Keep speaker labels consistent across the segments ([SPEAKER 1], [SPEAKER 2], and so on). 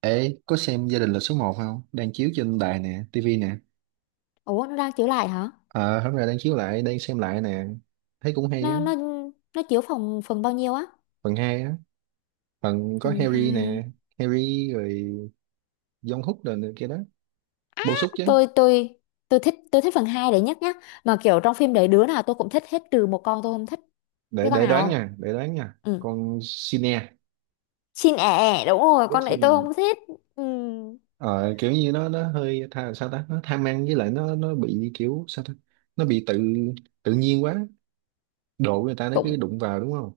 [SPEAKER 1] Ê, có xem Gia đình là số một không? Đang chiếu trên đài nè, tivi nè.
[SPEAKER 2] Ủa nó đang chiếu lại hả?
[SPEAKER 1] Ờ, hôm nay đang chiếu lại, đang xem lại nè. Thấy cũng hay á,
[SPEAKER 2] Nó nó nó chiếu phòng phần bao nhiêu á?
[SPEAKER 1] phần 2 á. Phần có
[SPEAKER 2] Phần
[SPEAKER 1] Harry
[SPEAKER 2] 2.
[SPEAKER 1] nè, Harry rồi John Hook rồi này kia đó. Bổ sung chứ.
[SPEAKER 2] Tôi tôi tôi thích phần 2 đấy nhất nhá. Mà kiểu trong phim đấy đứa nào tôi cũng thích hết trừ một con tôi không thích. Biết
[SPEAKER 1] Để
[SPEAKER 2] con
[SPEAKER 1] để
[SPEAKER 2] nào
[SPEAKER 1] đoán
[SPEAKER 2] không?
[SPEAKER 1] nha, để đoán nha.
[SPEAKER 2] Ừ.
[SPEAKER 1] Con Sine,
[SPEAKER 2] Xin ẻ ẻ, đúng rồi,
[SPEAKER 1] cái
[SPEAKER 2] con đấy tôi
[SPEAKER 1] Sin
[SPEAKER 2] không thích. Ừ.
[SPEAKER 1] ờ, kiểu như nó hơi tha, sao ta? Nó tham ăn với lại nó bị kiểu sao ta? Nó bị tự tự nhiên quá. Đồ của người ta nó cứ
[SPEAKER 2] Cũng
[SPEAKER 1] đụng vào đúng không?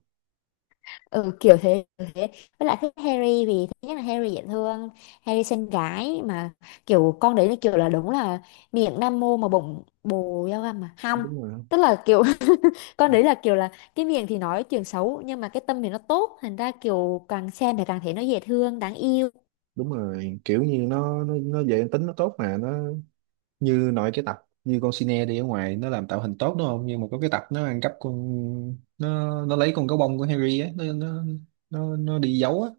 [SPEAKER 2] ừ, kiểu thế, kiểu thế. Với lại thích Harry vì thứ nhất là Harry dễ thương, Harry xinh gái mà kiểu con đấy là kiểu là đúng là miệng nam mô mà bụng bồ dao găm mà. Không.
[SPEAKER 1] Đúng rồi
[SPEAKER 2] Tức là kiểu con đấy là kiểu là cái miệng thì nói chuyện xấu nhưng mà cái tâm thì nó tốt thành ra kiểu càng xem thì càng thấy nó dễ thương đáng yêu.
[SPEAKER 1] đúng rồi, kiểu như nó về tính nó tốt mà nó như nói cái tập như con sine đi ở ngoài nó làm tạo hình tốt đúng không, nhưng mà có cái tập nó ăn cắp con, nó lấy con gấu bông của Harry á, nó đi giấu á,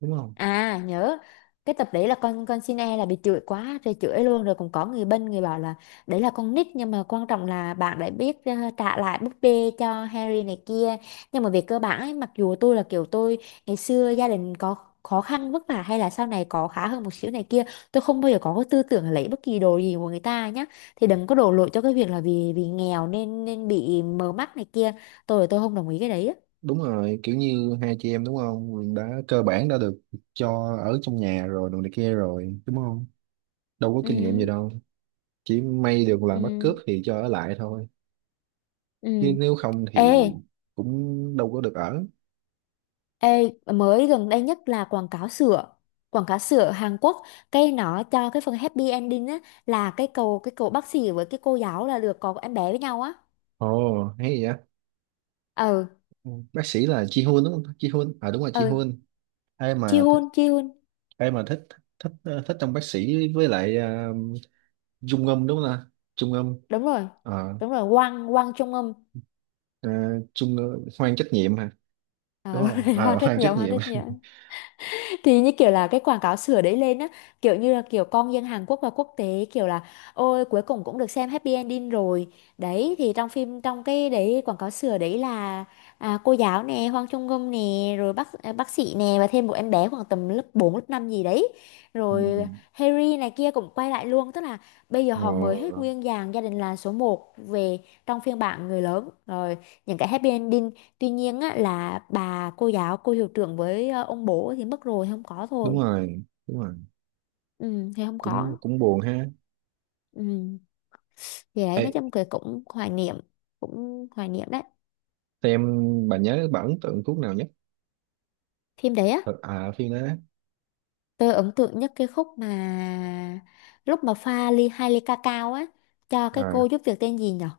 [SPEAKER 1] đúng không?
[SPEAKER 2] À nhớ cái tập đấy là con xin e là bị chửi quá rồi chửi luôn rồi cũng có người bên người bảo là đấy là con nít nhưng mà quan trọng là bạn đã biết, trả lại búp bê cho Harry này kia, nhưng mà về cơ bản ấy, mặc dù tôi là kiểu tôi ngày xưa gia đình có khó khăn vất vả hay là sau này có khá hơn một xíu này kia, tôi không bao giờ có cái tư tưởng là lấy bất kỳ đồ gì của người ta nhá, thì đừng có đổ lỗi cho cái việc là vì vì nghèo nên nên bị mờ mắt này kia. Tôi không đồng ý cái đấy á.
[SPEAKER 1] Đúng rồi, kiểu như hai chị em đúng không, đã cơ bản đã được cho ở trong nhà rồi đồ này kia rồi đúng không, đâu có kinh nghiệm gì
[SPEAKER 2] Ừ,
[SPEAKER 1] đâu, chỉ may được làm bắt cướp
[SPEAKER 2] ừ,
[SPEAKER 1] thì cho ở lại thôi,
[SPEAKER 2] ừ.
[SPEAKER 1] chứ nếu không thì
[SPEAKER 2] Ê.
[SPEAKER 1] cũng đâu có được ở.
[SPEAKER 2] Ê, mới gần đây nhất là quảng cáo sữa, quảng cáo sữa Hàn Quốc cái nó cho cái phần happy ending á là cái cậu bác sĩ với cái cô giáo là được có em bé với nhau á.
[SPEAKER 1] Ồ hay vậy.
[SPEAKER 2] Ừ,
[SPEAKER 1] Ừ, bác sĩ là Ji Hoon đúng không? Ji Hoon à, đúng rồi, Ji
[SPEAKER 2] ừ.
[SPEAKER 1] Hoon. ai
[SPEAKER 2] Ji
[SPEAKER 1] mà th-
[SPEAKER 2] Hoon. Ji Hoon
[SPEAKER 1] Ai mà thích, thích thích trong bác sĩ với lại Trung Ngâm đúng không ta, Trung Ngâm.
[SPEAKER 2] đúng rồi,
[SPEAKER 1] Ờ,
[SPEAKER 2] đúng rồi Wang Wang Trung Âm.
[SPEAKER 1] Trung Hoan trách nhiệm hả,
[SPEAKER 2] À,
[SPEAKER 1] đúng
[SPEAKER 2] đúng
[SPEAKER 1] không,
[SPEAKER 2] rồi Hoan rất
[SPEAKER 1] Hoan trách
[SPEAKER 2] nhiều, Hoan
[SPEAKER 1] nhiệm.
[SPEAKER 2] rất nhiều. Thì như kiểu là cái quảng cáo sửa đấy lên á, kiểu như là kiểu con dân Hàn Quốc và quốc tế kiểu là ôi cuối cùng cũng được xem happy ending rồi. Đấy thì trong phim, trong cái đấy quảng cáo sửa đấy là cô giáo nè, Hoàng Trung Ngâm nè, rồi bác sĩ nè, và thêm một em bé khoảng tầm lớp 4 lớp 5 gì đấy, rồi
[SPEAKER 1] Ừ.
[SPEAKER 2] Harry này kia cũng quay lại luôn, tức là bây giờ họ mời hết
[SPEAKER 1] Ờ,
[SPEAKER 2] nguyên dàn gia đình là số một về trong phiên bản người lớn rồi, những cái happy ending. Tuy nhiên á, là bà cô giáo, cô hiệu trưởng với ông bố thì mất rồi, thì không có thôi.
[SPEAKER 1] đúng rồi, đúng rồi,
[SPEAKER 2] Ừ, thì không
[SPEAKER 1] cũng
[SPEAKER 2] có.
[SPEAKER 1] cũng buồn ha.
[SPEAKER 2] Ừ. Thì đấy,
[SPEAKER 1] Ê,
[SPEAKER 2] nói chung cái cũng hoài niệm đấy.
[SPEAKER 1] em bà nhớ bà ấn tượng thuốc nào nhất.
[SPEAKER 2] Phim đấy á,
[SPEAKER 1] Ờ, phim đó.
[SPEAKER 2] tôi ấn tượng nhất cái khúc mà lúc mà pha ly hai ly ca cao á, cho cái cô
[SPEAKER 1] à,
[SPEAKER 2] giúp việc tên gì nhở.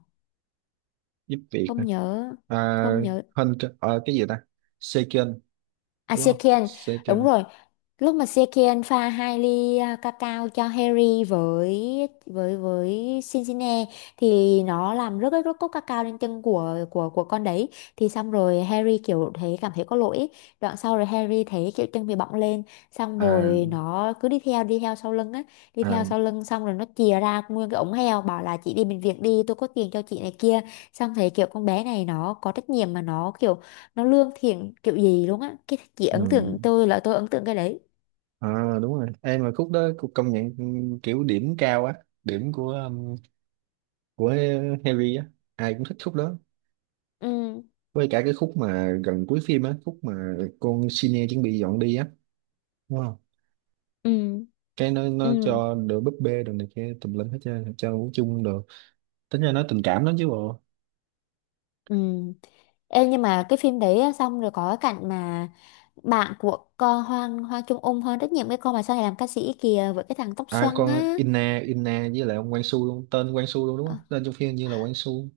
[SPEAKER 1] Giúp việc
[SPEAKER 2] Không
[SPEAKER 1] hả?
[SPEAKER 2] nhớ,
[SPEAKER 1] à,
[SPEAKER 2] không nhớ.
[SPEAKER 1] Hơn, cái gì ta, Seiken
[SPEAKER 2] À
[SPEAKER 1] đúng không,
[SPEAKER 2] Sekian, đúng
[SPEAKER 1] second.
[SPEAKER 2] rồi. Lúc mà Sekian pha hai ly cacao cho Harry với Cincinnati thì nó làm rớt rớt cốc cacao lên chân của con đấy. Thì xong rồi Harry kiểu thấy, cảm thấy có lỗi ấy. Đoạn sau rồi Harry thấy kiểu chân bị bọng lên, xong rồi
[SPEAKER 1] à
[SPEAKER 2] nó cứ đi theo sau lưng á, đi theo
[SPEAKER 1] à
[SPEAKER 2] sau lưng xong rồi nó chìa ra nguyên cái ống heo bảo là chị đi bệnh viện đi, tôi có tiền cho chị này kia. Xong thấy kiểu con bé này nó có trách nhiệm mà nó kiểu nó lương thiện kiểu gì luôn á, cái chị
[SPEAKER 1] ừ.
[SPEAKER 2] ấn tượng, tôi là tôi ấn tượng cái đấy.
[SPEAKER 1] Đúng rồi, em mà khúc đó cũng công nhận. Ừ, kiểu điểm cao á, điểm của Harry á, ai cũng thích khúc đó.
[SPEAKER 2] Ừ,
[SPEAKER 1] Với cả cái khúc mà gần cuối phim á, khúc mà con Senior chuẩn bị dọn đi á, đúng không,
[SPEAKER 2] ừ,
[SPEAKER 1] cái nó
[SPEAKER 2] ừ,
[SPEAKER 1] cho đồ búp bê đồ này kia tùm lum hết trơn cho ngủ chung đồ, tính ra nó tình cảm lắm chứ bộ.
[SPEAKER 2] ừ. Em, nhưng mà cái phim đấy á, xong rồi có cái cảnh mà bạn của con Hoang Hoa Trung Ung Hoang rất nhiều, cái con mà sau này làm ca sĩ kìa với cái thằng tóc
[SPEAKER 1] À,
[SPEAKER 2] xoăn
[SPEAKER 1] con
[SPEAKER 2] á.
[SPEAKER 1] Inna Inna với lại ông Quang Su luôn, tên Quang Su luôn đúng
[SPEAKER 2] Ờ.
[SPEAKER 1] không, tên trong phim như là Quang Su.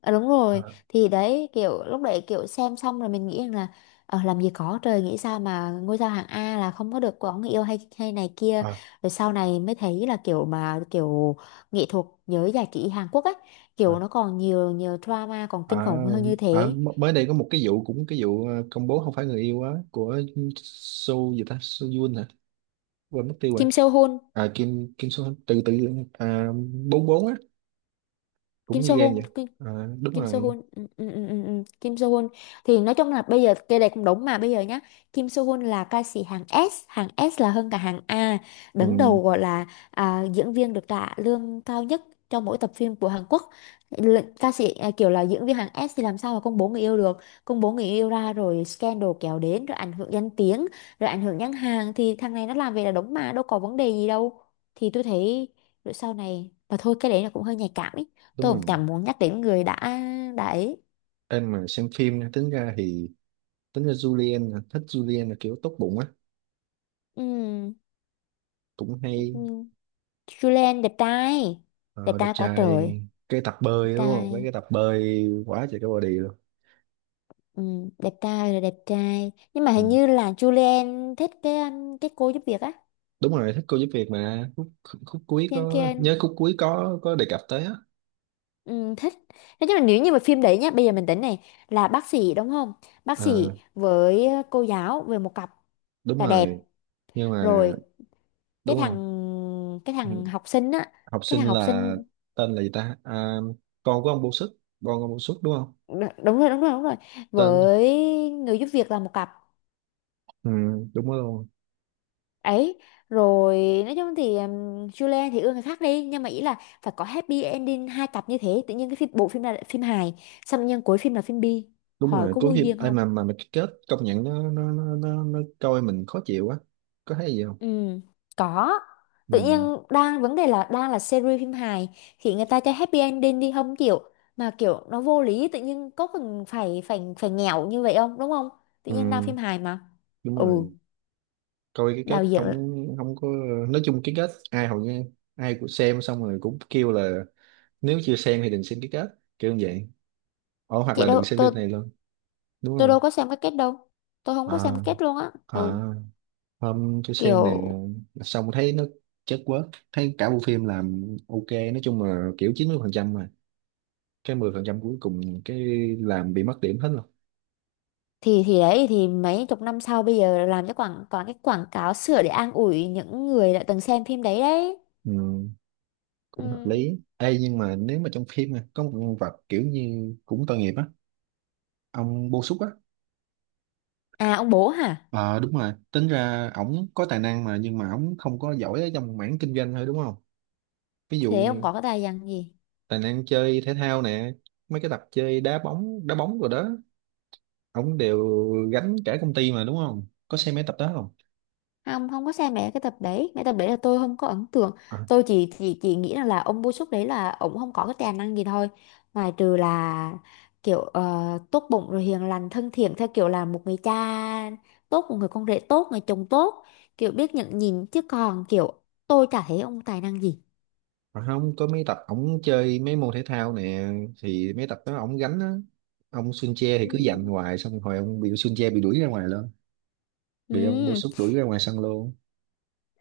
[SPEAKER 2] À, đúng rồi.
[SPEAKER 1] à,
[SPEAKER 2] Thì đấy kiểu lúc đấy kiểu xem xong rồi mình nghĩ rằng là làm gì có trời, nghĩ sao mà ngôi sao hạng A là không có được có người yêu hay hay này kia,
[SPEAKER 1] à,
[SPEAKER 2] rồi sau này mới thấy là kiểu mà kiểu nghệ thuật giới giải trí Hàn Quốc ấy kiểu
[SPEAKER 1] à.
[SPEAKER 2] nó còn nhiều nhiều drama còn
[SPEAKER 1] À,
[SPEAKER 2] kinh khủng hơn như
[SPEAKER 1] à,
[SPEAKER 2] thế.
[SPEAKER 1] Mới đây có một cái vụ, cũng cái vụ công bố không phải người yêu á của Su gì ta, Su Yun hả, quên mất tiêu rồi.
[SPEAKER 2] Kim Seo Hoon.
[SPEAKER 1] À Kim Kim Su từ từ à, bốn bốn á, cũng
[SPEAKER 2] Kim
[SPEAKER 1] như
[SPEAKER 2] Seo
[SPEAKER 1] gan
[SPEAKER 2] Hoon.
[SPEAKER 1] vậy. à, Đúng
[SPEAKER 2] Kim Soo
[SPEAKER 1] rồi.
[SPEAKER 2] Hyun, ừ, ừ, ừ, ừ, ừ. Kim Soo Hyun thì nói chung là bây giờ cái này cũng đúng mà bây giờ nhá. Kim Soo Hyun là ca sĩ hàng S, hàng S là hơn cả hàng A, đứng
[SPEAKER 1] Ừ,
[SPEAKER 2] đầu gọi là, à, diễn viên được trả lương cao nhất trong mỗi tập phim của Hàn Quốc. Ca sĩ à, kiểu là diễn viên hàng S thì làm sao mà công bố người yêu được, công bố người yêu ra rồi scandal kéo đến rồi ảnh hưởng danh tiếng rồi ảnh hưởng nhãn hàng, thì thằng này nó làm về là đúng mà đâu có vấn đề gì đâu, thì tôi thấy. Rồi sau này mà thôi, cái đấy là cũng hơi nhạy cảm ý,
[SPEAKER 1] đúng
[SPEAKER 2] tôi cũng
[SPEAKER 1] rồi,
[SPEAKER 2] chẳng muốn nhắc đến người đã ấy.
[SPEAKER 1] em mà xem phim nha, tính ra thì tính ra Julian là- thích Julian là kiểu tốt bụng á,
[SPEAKER 2] Ừ.
[SPEAKER 1] cũng
[SPEAKER 2] Ừ.
[SPEAKER 1] hay.
[SPEAKER 2] Julian đẹp trai, đẹp
[SPEAKER 1] Ờ, đẹp
[SPEAKER 2] trai quá
[SPEAKER 1] trai,
[SPEAKER 2] trời,
[SPEAKER 1] cái tập
[SPEAKER 2] đẹp
[SPEAKER 1] bơi đúng không, mấy
[SPEAKER 2] trai.
[SPEAKER 1] cái tập bơi quá trời cái body luôn.
[SPEAKER 2] Ừ. Đẹp trai là đẹp trai nhưng mà hình
[SPEAKER 1] Ừ.
[SPEAKER 2] như là Julian thích cái cô giúp việc á,
[SPEAKER 1] Đúng rồi, thích cô giúp việc mà khúc, khúc cuối
[SPEAKER 2] Yang
[SPEAKER 1] có
[SPEAKER 2] Kian.
[SPEAKER 1] nhớ khúc cuối có đề cập tới á.
[SPEAKER 2] Ừ, thích. Thế nhưng mà nếu như mà phim đấy nhá bây giờ mình tính này là bác sĩ đúng không, bác
[SPEAKER 1] Ờ,
[SPEAKER 2] sĩ với cô giáo về một cặp
[SPEAKER 1] đúng
[SPEAKER 2] là đẹp
[SPEAKER 1] rồi, nhưng mà
[SPEAKER 2] rồi. cái
[SPEAKER 1] đúng
[SPEAKER 2] thằng
[SPEAKER 1] không.
[SPEAKER 2] cái
[SPEAKER 1] Ừ.
[SPEAKER 2] thằng học sinh á,
[SPEAKER 1] Học
[SPEAKER 2] cái
[SPEAKER 1] sinh
[SPEAKER 2] thằng học
[SPEAKER 1] là,
[SPEAKER 2] sinh.
[SPEAKER 1] tên là gì ta, con của ông Bô Sức, con ông Bô Sức đúng không,
[SPEAKER 2] Đúng rồi, đúng rồi, đúng rồi,
[SPEAKER 1] tên.
[SPEAKER 2] với người giúp việc là một cặp
[SPEAKER 1] Ừ, đúng rồi,
[SPEAKER 2] ấy rồi. Nói chung thì, Julian thì ưa người khác đi nhưng mà ý là phải có happy ending hai cặp như thế, tự nhiên cái phim, bộ phim này là phim hài xong nhân cuối phim là phim bi,
[SPEAKER 1] đúng
[SPEAKER 2] hỏi
[SPEAKER 1] rồi.
[SPEAKER 2] có
[SPEAKER 1] Cuối
[SPEAKER 2] vô
[SPEAKER 1] phim
[SPEAKER 2] duyên
[SPEAKER 1] ai
[SPEAKER 2] không.
[SPEAKER 1] mà cái kết, công nhận nó coi mình khó chịu quá. Có thấy gì không.
[SPEAKER 2] Ừ, có. Tự
[SPEAKER 1] Ừ,
[SPEAKER 2] nhiên đang vấn đề là đang là series phim hài thì người ta cho happy ending đi không chịu mà kiểu nó vô lý, tự nhiên có cần phải phải phải nghèo như vậy không đúng không, tự nhiên đang
[SPEAKER 1] ừ,
[SPEAKER 2] phim hài mà.
[SPEAKER 1] đúng
[SPEAKER 2] Ừ.
[SPEAKER 1] rồi, coi cái
[SPEAKER 2] Đạo
[SPEAKER 1] kết
[SPEAKER 2] diễn.
[SPEAKER 1] không, không có. Nói chung cái kết ai hầu như ai cũng xem xong rồi cũng kêu là, nếu chưa xem thì đừng xem cái kết, kiểu như vậy. Ồ, hoặc
[SPEAKER 2] Chị
[SPEAKER 1] là
[SPEAKER 2] đâu,
[SPEAKER 1] đừng xem
[SPEAKER 2] tôi
[SPEAKER 1] phim này luôn, đúng
[SPEAKER 2] tôi đâu
[SPEAKER 1] không.
[SPEAKER 2] có xem cái kết đâu, tôi không có xem
[SPEAKER 1] à
[SPEAKER 2] cái kết luôn á. Ừ.
[SPEAKER 1] à Hôm tôi xem nè,
[SPEAKER 2] Kiểu
[SPEAKER 1] xong thấy nó chất quá, thấy cả bộ phim làm ok, nói chung là kiểu 90% phần trăm, mà cái 10% phần trăm cuối cùng cái làm bị mất điểm hết rồi.
[SPEAKER 2] thì đấy thì mấy chục năm sau bây giờ làm cho quảng toàn cái quảng cáo sửa để an ủi những người đã từng xem phim đấy đấy.
[SPEAKER 1] Ừ, cũng hợp
[SPEAKER 2] Ừ.
[SPEAKER 1] lý. Ê, nhưng mà nếu mà trong phim mà có một nhân vật kiểu như cũng tội nghiệp á, ông Bô Xúc á.
[SPEAKER 2] À ông bố hả?
[SPEAKER 1] Ờ đúng rồi, tính ra ổng có tài năng mà, nhưng mà ổng không có giỏi ở trong mảng kinh doanh thôi đúng không. Ví
[SPEAKER 2] Thế
[SPEAKER 1] dụ
[SPEAKER 2] ông có cái tài năng gì?
[SPEAKER 1] tài năng chơi thể thao nè, mấy cái tập chơi đá bóng rồi đó, ổng đều gánh cả công ty mà, đúng không, có xem mấy tập đó không.
[SPEAKER 2] Không, không có xem mẹ cái tập đấy, mẹ tập đấy là tôi không có ấn tượng.
[SPEAKER 1] à,
[SPEAKER 2] Tôi chỉ nghĩ rằng là ông Bô Súc đấy là ông không có cái tài năng gì thôi, ngoài trừ là kiểu tốt bụng rồi hiền lành thân thiện theo kiểu là một người cha tốt, một người con rể tốt, người chồng tốt, kiểu biết nhận nhìn chứ còn kiểu tôi chả thấy ông tài năng gì.
[SPEAKER 1] Không có mấy tập ổng chơi mấy môn thể thao nè, thì mấy tập đó ổng gánh á, ông Sun Che thì
[SPEAKER 2] Ừ.
[SPEAKER 1] cứ giành hoài xong rồi ông bị Sun Che bị đuổi ra ngoài luôn, bị ông bô
[SPEAKER 2] Ừ.
[SPEAKER 1] súc đuổi ra ngoài sân luôn.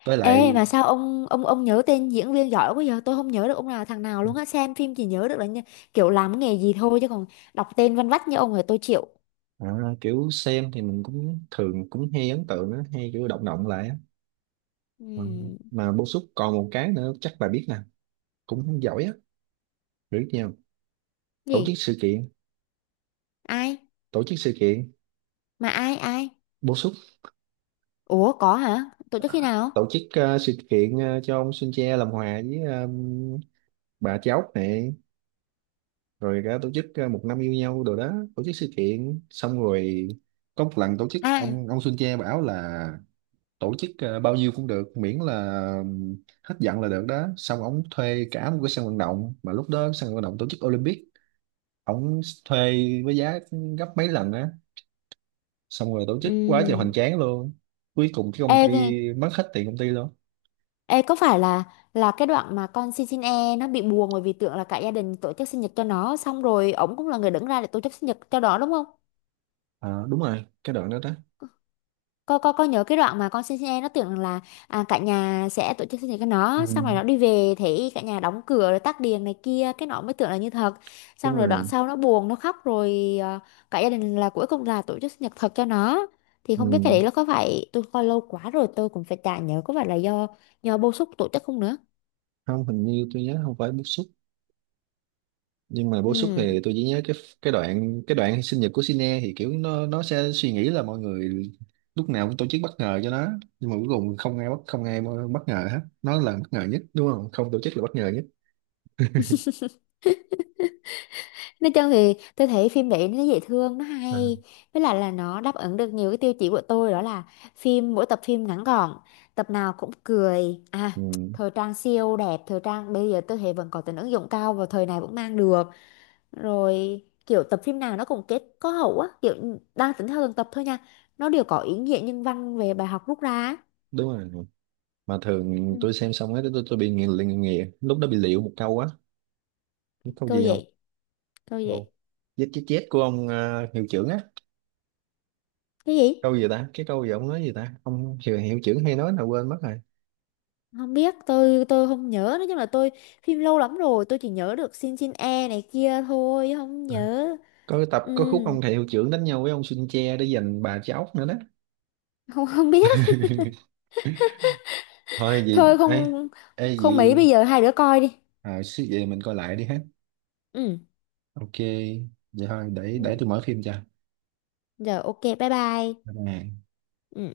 [SPEAKER 1] Với
[SPEAKER 2] Ê
[SPEAKER 1] lại,
[SPEAKER 2] mà sao ông nhớ tên diễn viên giỏi quá, giờ tôi không nhớ được ông nào thằng nào luôn á, xem phim chỉ nhớ được là như, kiểu làm cái nghề gì thôi, chứ còn đọc tên văn vách như ông rồi tôi chịu.
[SPEAKER 1] à, kiểu xem thì mình cũng thường cũng hay ấn tượng á, hay kiểu động động lại á. Ờ,
[SPEAKER 2] Ừm.
[SPEAKER 1] mà bô súc còn một cái nữa chắc bà biết nè, cũng giỏi á, biết nhau, tổ chức
[SPEAKER 2] Gì?
[SPEAKER 1] sự kiện,
[SPEAKER 2] Ai?
[SPEAKER 1] tổ chức sự kiện,
[SPEAKER 2] Mà ai ai?
[SPEAKER 1] bổ xúc.
[SPEAKER 2] Ủa có hả? Tổ chức
[SPEAKER 1] À,
[SPEAKER 2] khi nào?
[SPEAKER 1] tổ chức sự kiện cho ông Sun Che làm hòa với bà cháu này, rồi cả tổ chức một năm yêu nhau đồ đó, tổ chức sự kiện xong rồi có một lần tổ chức
[SPEAKER 2] À.
[SPEAKER 1] ông Sun Che bảo là tổ chức bao nhiêu cũng được miễn là hết giận là được đó, xong ông thuê cả một cái sân vận động mà lúc đó sân vận động tổ chức Olympic, ông thuê với giá gấp mấy lần á, xong rồi tổ chức quá trời
[SPEAKER 2] Ừm.
[SPEAKER 1] hoành tráng luôn, cuối cùng cái công
[SPEAKER 2] Ê, ghê.
[SPEAKER 1] ty mất hết tiền công ty luôn.
[SPEAKER 2] Ê có phải là cái đoạn mà con xin, xin e nó bị buồn bởi vì tưởng là cả gia đình tổ chức sinh nhật cho nó xong rồi ổng cũng là người đứng ra để tổ chức sinh nhật cho nó đúng không?
[SPEAKER 1] À, đúng rồi cái đoạn đó đó.
[SPEAKER 2] Con nhớ cái đoạn mà con xin, xin em nó tưởng là cả nhà sẽ tổ chức sinh nhật cho
[SPEAKER 1] Ừ,
[SPEAKER 2] nó, xong rồi nó đi về thấy cả nhà đóng cửa rồi tắt đèn này kia cái nó mới tưởng là như thật.
[SPEAKER 1] đúng
[SPEAKER 2] Xong rồi đoạn
[SPEAKER 1] rồi.
[SPEAKER 2] sau nó buồn, nó khóc rồi, cả gia đình là cuối cùng là tổ chức sinh nhật thật cho nó. Thì không biết cái
[SPEAKER 1] Ừ.
[SPEAKER 2] đấy nó có phải, tôi coi lâu quá rồi tôi cũng phải chả nhớ có phải là do bô xúc tổ chức không nữa.
[SPEAKER 1] Không, hình như tôi nhớ không phải bức xúc, nhưng mà bức xúc
[SPEAKER 2] Ừ.
[SPEAKER 1] thì tôi chỉ nhớ cái, cái đoạn sinh nhật của Sine thì kiểu nó sẽ suy nghĩ là mọi người lúc nào cũng tổ chức bất ngờ cho nó, nhưng mà cuối cùng không ai bất, không ai bất ngờ hết, nó là bất ngờ nhất đúng không, không tổ chức là bất ngờ nhất.
[SPEAKER 2] Nói chung thì tôi thấy phim đấy nó dễ thương, nó
[SPEAKER 1] À.
[SPEAKER 2] hay, với lại là nó đáp ứng được nhiều cái tiêu chí của tôi, đó là phim mỗi tập phim ngắn gọn, tập nào cũng cười à,
[SPEAKER 1] Ừ,
[SPEAKER 2] thời trang siêu đẹp, thời trang bây giờ tôi thấy vẫn có tính ứng dụng cao và thời này vẫn mang được, rồi kiểu tập phim nào nó cũng kết có hậu á kiểu đang tính theo từng tập thôi nha, nó đều có ý nghĩa nhân văn về bài học rút ra á.
[SPEAKER 1] đúng rồi, mà thường tôi
[SPEAKER 2] Ừ.
[SPEAKER 1] xem xong ấy, tôi bị nghiền liền, nghiền lúc đó bị liệu một câu á. Biết câu
[SPEAKER 2] Câu
[SPEAKER 1] gì không.
[SPEAKER 2] vậy? Câu
[SPEAKER 1] Câu
[SPEAKER 2] vậy?
[SPEAKER 1] chết chết chết của ông hiệu trưởng á.
[SPEAKER 2] Cái gì?
[SPEAKER 1] Câu gì ta, cái câu gì ông nói gì ta, ông hiệu trưởng hay nói là quên mất rồi.
[SPEAKER 2] Không biết, tôi không nhớ, nói chung là tôi phim lâu lắm rồi, tôi chỉ nhớ được Shin, Shin E này kia thôi không
[SPEAKER 1] À.
[SPEAKER 2] nhớ.
[SPEAKER 1] Có cái tập
[SPEAKER 2] Ừ.
[SPEAKER 1] có khúc ông thầy hiệu trưởng đánh nhau với ông Sun Che để giành bà cháu nữa đó.
[SPEAKER 2] Không, không biết.
[SPEAKER 1] Thôi gì
[SPEAKER 2] Thôi
[SPEAKER 1] ê.
[SPEAKER 2] không,
[SPEAKER 1] Ê
[SPEAKER 2] không mấy bây
[SPEAKER 1] gì.
[SPEAKER 2] giờ hai đứa coi đi.
[SPEAKER 1] Suy về mình coi lại đi hết.
[SPEAKER 2] Ừ.
[SPEAKER 1] Ok, vậy thôi, để
[SPEAKER 2] Ừ.
[SPEAKER 1] tôi mở phim cho.
[SPEAKER 2] Giờ ok bye bye.
[SPEAKER 1] À.
[SPEAKER 2] Ừ.